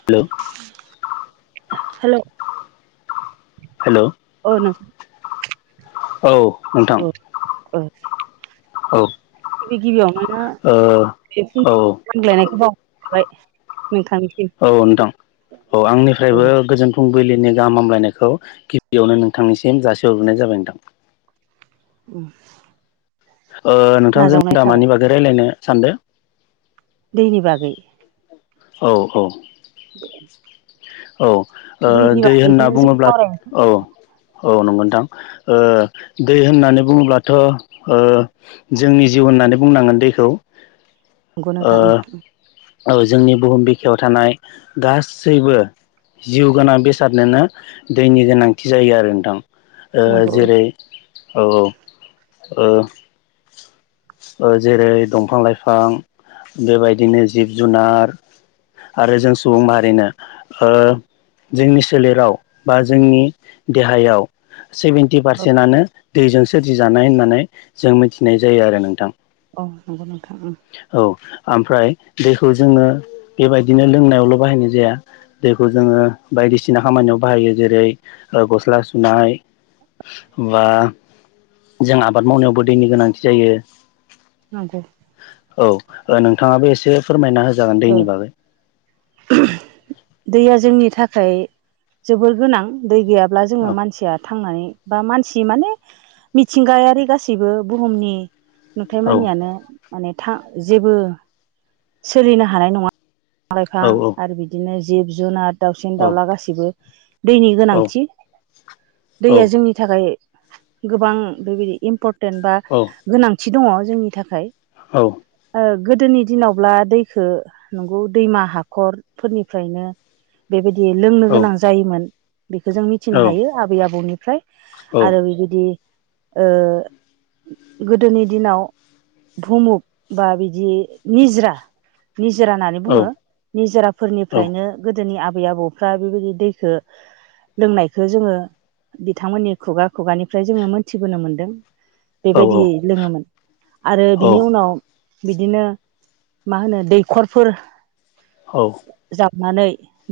Hello hello hello औ नो औ नोंथां ओ ओ औ गिबि गिबियावनो ओ औ [inaudible] गंग्लायनायखौ बावहरनाय थाबाय औ नोंथां औ औ आंनिफ्रायबो गोजोन फुं बिलिनि गाहाम हामलायनायखौ गिबियावनो नोंथांनिसिम जासिहरग्रोनाय जाबाय नोंथां उम ओ नोंथां जों दा मानि बागै रायज्लायनो सानदों? दैनि बागै औ औ [inaudible] औ ओ दैनि दै होनना बागैखौनो जों बुङोब्ला सावरायनोसै औ औ नंगौ नोंथां ओ दै होननानै बुङोब्लाथ' ओ जोंनि जिउ होननानै बुंनांगोन दैखौ नंगौ‌ नोंथां‌ उम ओ औ जोंनि बुहुम बिखायाव थानाय गासैबो जिउ गोनां बेसादनोनो दैनि गोनांथि जायो आरो नोंथां। औ नंगौ जेरै औ औ ओ ओ जेरै दंफां लाइफां बेबायदिनो जिब जुनार आरो जों सुबुं माहारिनो ओ जोंनि सोलेराव बा जोंनि देहायाव सेभेन्टि औ पारसेन्टआनो दैजों सोरजिजानाय होननानै जों मिथिनाय जायो आरो नोंथां औ औ नंगौ नोंथांं उम औ ओमफ्राय दैखौ जोङो बेबायदिनो लोंनायावल' बाहायनाय जाया दैखौ जोङो बायदिसिना खामानियाव बाहायो जेरै- अ गस्ला सुनाय बा जों आबाद मावनायावबो दैनि गोनांथि जायो नंगौ औ नोंथाङाबो एसे फोरमायना होजागोन ओ दैनि बागै दैया जोंनि थाखाय जोबोर गोनां दै गैयाब्ला जोङो औ मानसिया थांनानै बा मानसि माने मिथिंगायारि गासैबो बुहुमनि नुथाय औ मानियानो माने था जेबो सोलिनो हानाय नङा फां औ लाइफां आरो बिदिनो जिब जुनार दाउसिन औ दावउला गाससिबो दैनि औ गोनांथि औ दैया जोंनि थाखाय गोबां बेबायदि इम्परटेन्ट बा औ गोनांथि दङ जोंनि थाखाय औ अ गोदोनि दिनावब्ला दै खौ नंगौ दैमा हाखरफोरनिफ्रायनो बेबाय- दि लोंनो गोनां जायोमोन बेखौ जों मिथिनो हायो आबै आबौनिफ्राय आरो बिबायदि ओ गोदोनि दिनाव भुमुक बा बिदि निजरा निजोरा होननानै बुङो निजोराफोरनिफ्रायनो गोदोनि आ- बै आबौफ्रा बेबायदि दैखौ लोंनायखौ जोङो बिथांमोननि खुगा-खुगानिफ्राय जोङो मोनथिबोनो मोनदों बेबायदि औ लोङोमोन आरो औ बिनि उनाव बिदिनो मा होनो दैखरफोर औ नानै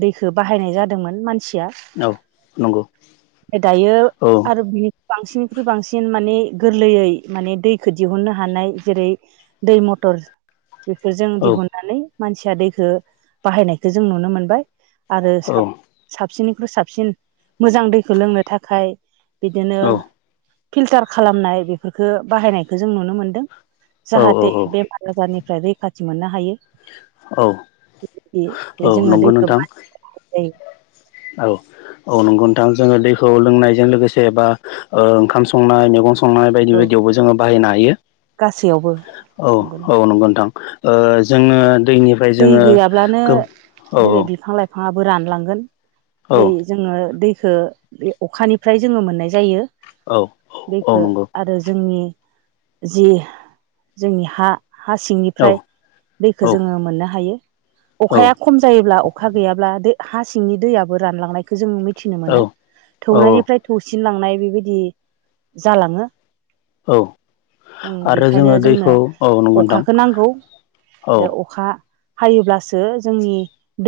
दैखौ बाहायनाय जादोंमोन मान- सिया नंगौ औ नंगौ दायो औ आरो बि- बांसिननिख्रुइ बांसिन माने गोरलैयै माने दैखौ दिहुननो हानाय जेरै- दै मथर बेफोरजों औ दिहुननानै मानसिया दैखौ बाहायनायखौ जों नुनो मोनबाय आरो औ साब-साबसिननिख्रुइ साबसिन मोजां दैखौ लोंनो थाखाय बिदिनो फिल्टार खालामनाय बेफोरखौ बाहायनायखौ जों नुनो मोनदों औ जाहाथे औ बेमार आजारनिफ्राय रैखाथि मोननो हायो औ औ जोङो नंगौ दैखौ नोंथां मायो [unintelligible] औ औ नंगौ नोंथां जोङो दैखौ लोंनायजों लोगोसे बा अ ओंखाम संनाय मैगं सं- नाय बायदि औ बायदियावबो जोङो बाहायनो हायो गासैयावबो औ औ नंगौ नोंथां अ जोङो दैनिफ्राय दै जोङो गो औ औ आबो रानलांगोन दै औ जोङो दै- खौ बे अखानिफ्राय जोङो मोननाय जायो औ औ बेखौ नंगौ आरो जोंनि जि जोंनि हा हा औ सिंनिफ्राय दैखौ औ जोङो मोननो हायो औ अखाया खम जायोब्ला अखा गैयाब्ला दै हा सिंनि दैयाबो रानलांनायखौ जों मि- थिनो मोनो औ औ थौनायनिफ्राय थौसिनलांनाय बेबायदि जालाङो औ जों आरो बेखायनो जोङो जोंनो दैखौ औ नंगौ नोंथां अखाखौ नांगौ औ बे अखा हायोब्लासो जोंनि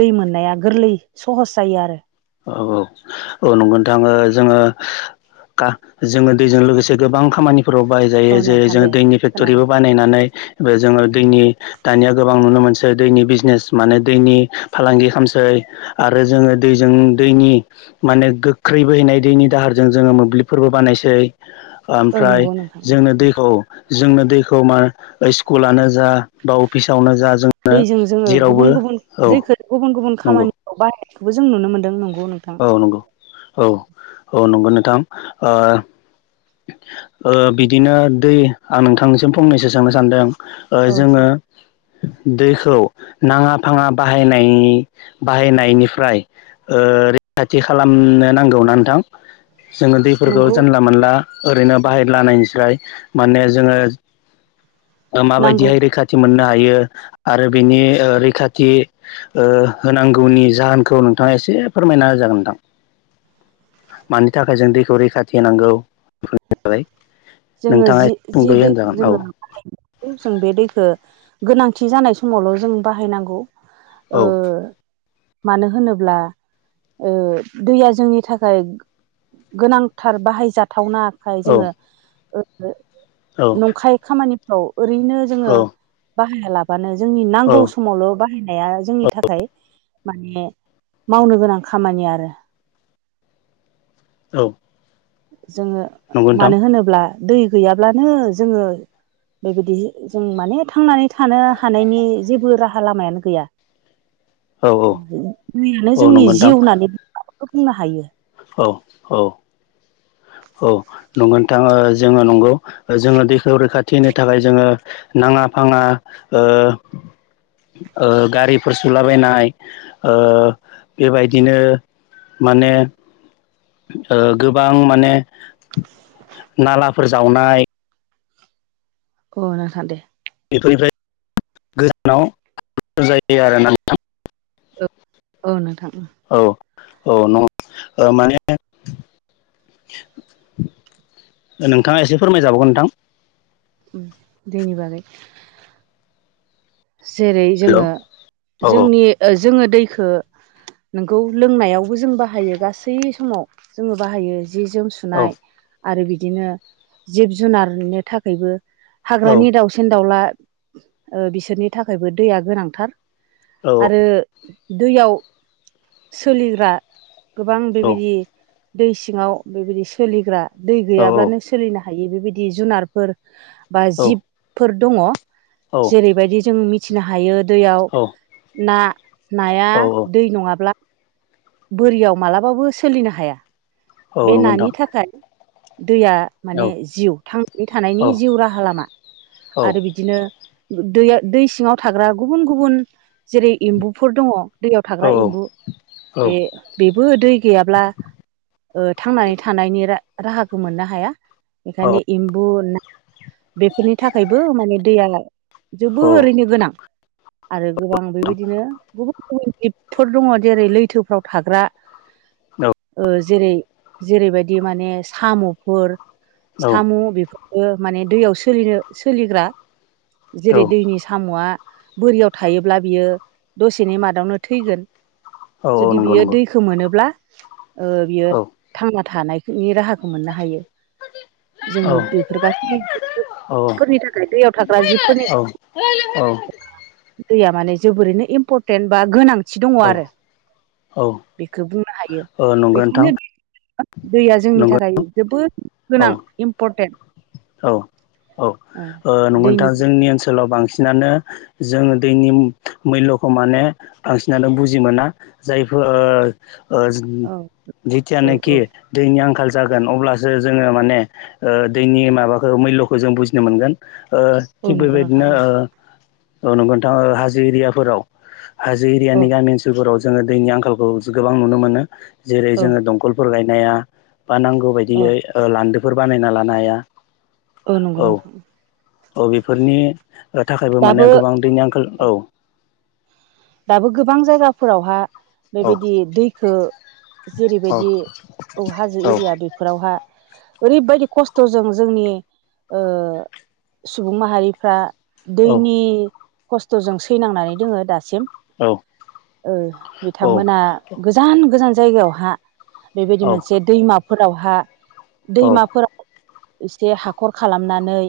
दै मोननाया गोरलै सहस जायो आरो औ औ औ नंगौ नोंथां औ जोङो का जोङो दैजों लोगोसे गोबां खामानि- फोराव बाहाय जायो औ जेरै- नोंथां जों दे दैनि खोनादों फेक्ट'रिबो बानायनानै बे जोङो दैनि दानिया गोबां नुनो मोन- दैनि बिजनेस माने दैनि फालांगि खालासै आरो जोङो दै- जों दैनि माने गोख्रै बोहैैनाय दैनि दाहारजों जोङो मोब्लिबफोरबो बानायसै। ओ ओमफ्राय नंगौ नोंथां उम जोंनो उम दैखौ जोंनो दैखौ मा स्कुलानो जा बा अफिसावनो जा जोंनो दैजों जोङो गुबुन जेरावबो गुबुन औ नंगौ। खौबो जों नुनो मोनदों नं औ नंगौ औ-औ नंगौ नोंथां ओ ओ बिदिनो दै आं नोंथांनिसिम फंनैसो सोंनो सानदों। ओ जोङो औ दैखौ नाङा फाङा बाहायनाय बाहायनायनिफ्राय ओ रैखाथि खालाम नो नांगौना नोंथां। जोङो दैफोरखौ नंगौ जानला मोनला ओरैनो औ बाहाय लानायनिस्राय माने जोङो ओ नांगौ माबायदिहाय रैखाथि मोनना हायो आरो बिनि ओ रैखाथि ओ होनांगौनि जाहोनखौ नोंथाङा एसे फोरमायना होजागोन नोंथां। [inaudible] मानि थाखाय जों दैखौ रैखाथि होनांगौ। [unintelligible] जोङो नोंथाङा जि ए जि सुंदै दै होनजागोन। औ जोङो जों बे दैखो गोनांथि जानाय समावल' जों बाहायनांगौ। ओ औ मानो होनोब्ला ओ दैया जोंनि थाखाय गोनांथार बाहायजाथावना खाय औ जोङो ओ-ओ औ नंखाय खामानिफ्राव ओरैनो जोङो औ बाहायालाबानो जोंनि औ नांगौ समावल' बाहायनाया औ जोंनि थाखाय माने मावनो गोनां खामानि आरो औ। जोङो नंगौ नोंथां मानो होनोब्ला दै गैयाब्लानो जोङो बेबायदि जों माने थांनानै थानो हानायनि जेबो राहा लामायानो गैया औ औ दैयानो औ जोंनि जिउ होननानै बुंनो हायो। औ-औ। [inaudible] औ नंगोनथाङ ओ जोङो नंगौ जोङो दैखौ रैखाथि होनो थाखाय जोङो नाङा आंना ओ ओ गारिफोर सुलाबायनाय ओ बेबायदिनो माने ओ गोबां माने नालाफोर जावनाय। [inaudible] थोरिनफ्राय गोजानाव [unintelligible] जायो आरोना नोंथां। ओ औ नोंथां। औ औ नंगौ माने नोंथाङा एसे फोरमायजाबावगोन नोंथां। उम दैनि बागै जेरै हेल' जोङो औ जोंनि ओ जोङो दैखो नोंगौ लोंनायावबो जों बाहायो गासै समाव जोङो बाहायो। जि जोम औ सुनाय आरो बिदिनो जिब जुनारनि थाखायबो औ हाग्रानि दाउसिन दाउला ओ बिसोरनि थाखायबो दैया गोनांथार आरो दैयाव सोलिग्रा गोबां बेबायदि दै सिङाव बेबायदि सोलिग्रा दै औ गैयाब्लानो सोलिनो हा यो बेबायदि जुनारफोर बा औ जिबफोर दङ औ जेरैबायदि उम मिथिनो हायो दैयाव ना नाया औ दै नङाब्ला बोरियाव मालाबाबो सोलिनो हाया औ बे नंगौ नोंथां नानि थाखाय दैया औ माने जिउ थां औ थानायनि जिउ राहा लामा औ आरो बिदिनो दैया दै सिङाव थाग्रा गुबुन-गुबुन जेरै एम्बुफोर दङ। दैयाव औ थाग्रा एम्बु औ बे बेबो दै गैयाब्ला ओ थांनानै थानायनि रा राहाखौ मोननो हाया औ बेखायनो एम्बु ना बेफोरनि थाखायबो माने दैया जोबोरैनो गोनां आरो गोबां बेबायदिनो गुबुन गुबुन जिबफोर दङ जेरै लैथोफ्राव थाग्रा ओ जेरै जेरैबायदि माने साम'फोर साम बेफो फोर माने दैयाव सोलिनो सोलिग्रा औ जेरै दैनि साम'आ बोरियाव थायोब्ला बियो दसेनि मादावनो थैगोन। औ जुदि नंगौ बियो नंगौ दैखौ मोनोब्ला ओ बियो औ थांना थानायनि राहाखौ मोननो हायो। औ जोङो बेफोर गासै फोरनि थाखाय दैयाव थाग्रा जिब औ औ दैया माने जोबोरैनो इम्परटेन्ट बा गोनां थि दङ आरो औ बेखौ बुंनो हायो औ नंगौ नोंथां बेखायनो बे दैया जोंनि नंगौ थाखाय जोबोद औ गोनां इम्परटेन्ट औ औ ओ नोंगौ नोंथां दैनि जोंनि ओनसोलाव बांसिन सिनानो जोङो दैनि मुल्यखौ माने बांसिनानो बुजि मोना जायफोर ओ ओ औ जिथिया औ नाखि औ दैनि आंखाल जागोन अब्लासो जोङो माने ओ दैनि माबाखौ मुल्यखौ जों बुजिनो मोनगोन। ओ औ थिग नंगौ नोंथां बेबायदिनो औ ओ औ नोंगौ नोंथां हाजो एरियाफोराव हाजो एरियानि गामि ओनसोलफोराव जोङो दैनि आंखालखौ जो गोबां नुनो मोनो जेरै औ जोङो दंखलफोर गाय नाया बा नांगौ औ बायदियै ओ लान्दोफोर बानायना लानो हाया औ नोंगौ नोंथां। औ बेफोरनि ओ थाखायबो माने दाबो गोबां दैनि आंखाल औ दाबो गोबां जायगाफोरावहा औ बेबायदि दैखो औ जेरैबायदि औ हाजो एरिया बेफोरावहा ओरैबायदि खस्थ'जों जोंनि ओ सुबुं माहारिफ्रा औ दैनि खस्थ'जों सैनांनानै दोङो दासिम औ ओ औ बिथांमोना गोजान गोजान जायगायावहा बेबायदि मोनसे दैमाफोरावहा औ दैमाफोराव एसे हाखर खालामनानै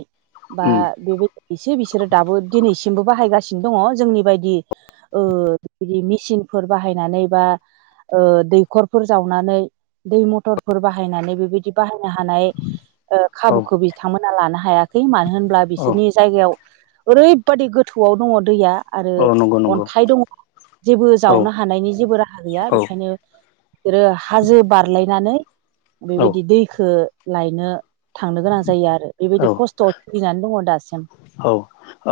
बा उम बेबाय इसे बिसोरो दाबो दिनैसि सिमबो बाहायगासिनो दङ जोंनि बायदि ओ बिदि मेसिनफोर बाहायनानै बा ओ दैखरफोर जावनानै दै मथरफोर बाहायनानै बेबायदि बाहाय नो हानाय ओ औ खाबुखौ बिथांमोना लानो हायाखै मानो होनब्ला बिसोरनि जायगायाव ओरैबादि गोथौआव दङ दैया औ नोंगौ नोंगौ। आखाइ दङ जेबो जावनो हानायनि जेबो राहा गैया बेखायनो बिसोरो हाजो बारलायनानै औ बेबायदि दैखौ लायनो थांनो गोनां जायो आरो औ बेबायदि खस्थआव सोलिनानै दङ दासिम। औ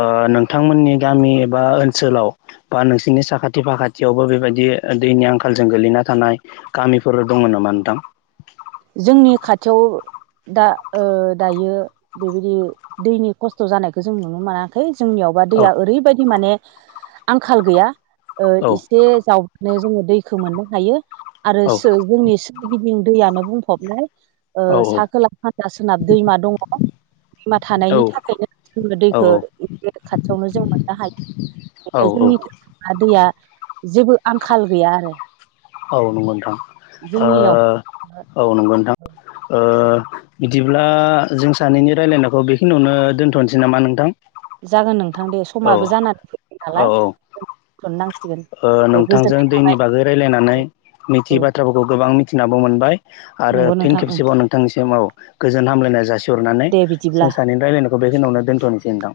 ओ नोंथांमोननि गामि एबा ओनस सोलाव बा नोंसिरनि साखाथि फाखाथियावबो बेबायदि दैनि आंखालजों गोग्लैना थानाय गामि बिफोर दङ नामा नोंथां। जोंनि खाथियाव दा ओ दायो बेबायदि दैनि खस्थ'जानायखौ जों नुनो मोनाखै जोंनियावबा औ दैया ओरैबायदि माने आंखाल गैया ओ औ एसे जाव नो जोङो दैखौ मोननो हायो आरो औ सो जोंनि सोरगिदिं दैयानो बुंफबनाय। ओ औ सा-खोला सानजा-सोनाब दैमा दङ। दैमा थानायनि थाखायनो जोङो दैखौ एसे खाथियावनो जों मोननो हायो। औ फ्राय औ जोंनि दैया जेबो आंखाल गैया आरो। औ नंगौ नोंथां जोंनियाव ओ औ नंगौ नोंथां ओ बिदिब्ला जों सानैनि रायलायनायखौ बेखिनियावनो दोन्थ'नोसै नामा नोंथां। जागोन नोंथां दे औ समाबो जानानानै फैबाय औ नालाय औ दोनथनांसिगोन। ओ नोंथांजों दैनि बागै रायज्लायनानै मिथियै औ बाथ्राफोरखौ गोबां मिथिनाबो मोनबाय। आरो नंगौ नोंथां ओं फिन‌खेबसेबाव नोंथांनिसिम औ गोजोन हामलायनाय जासि हरनानै दे बिदिब्ला जों सानैनि रायलायनायखौ बेखिनियावनो दोनथ'नोसै नोंथां।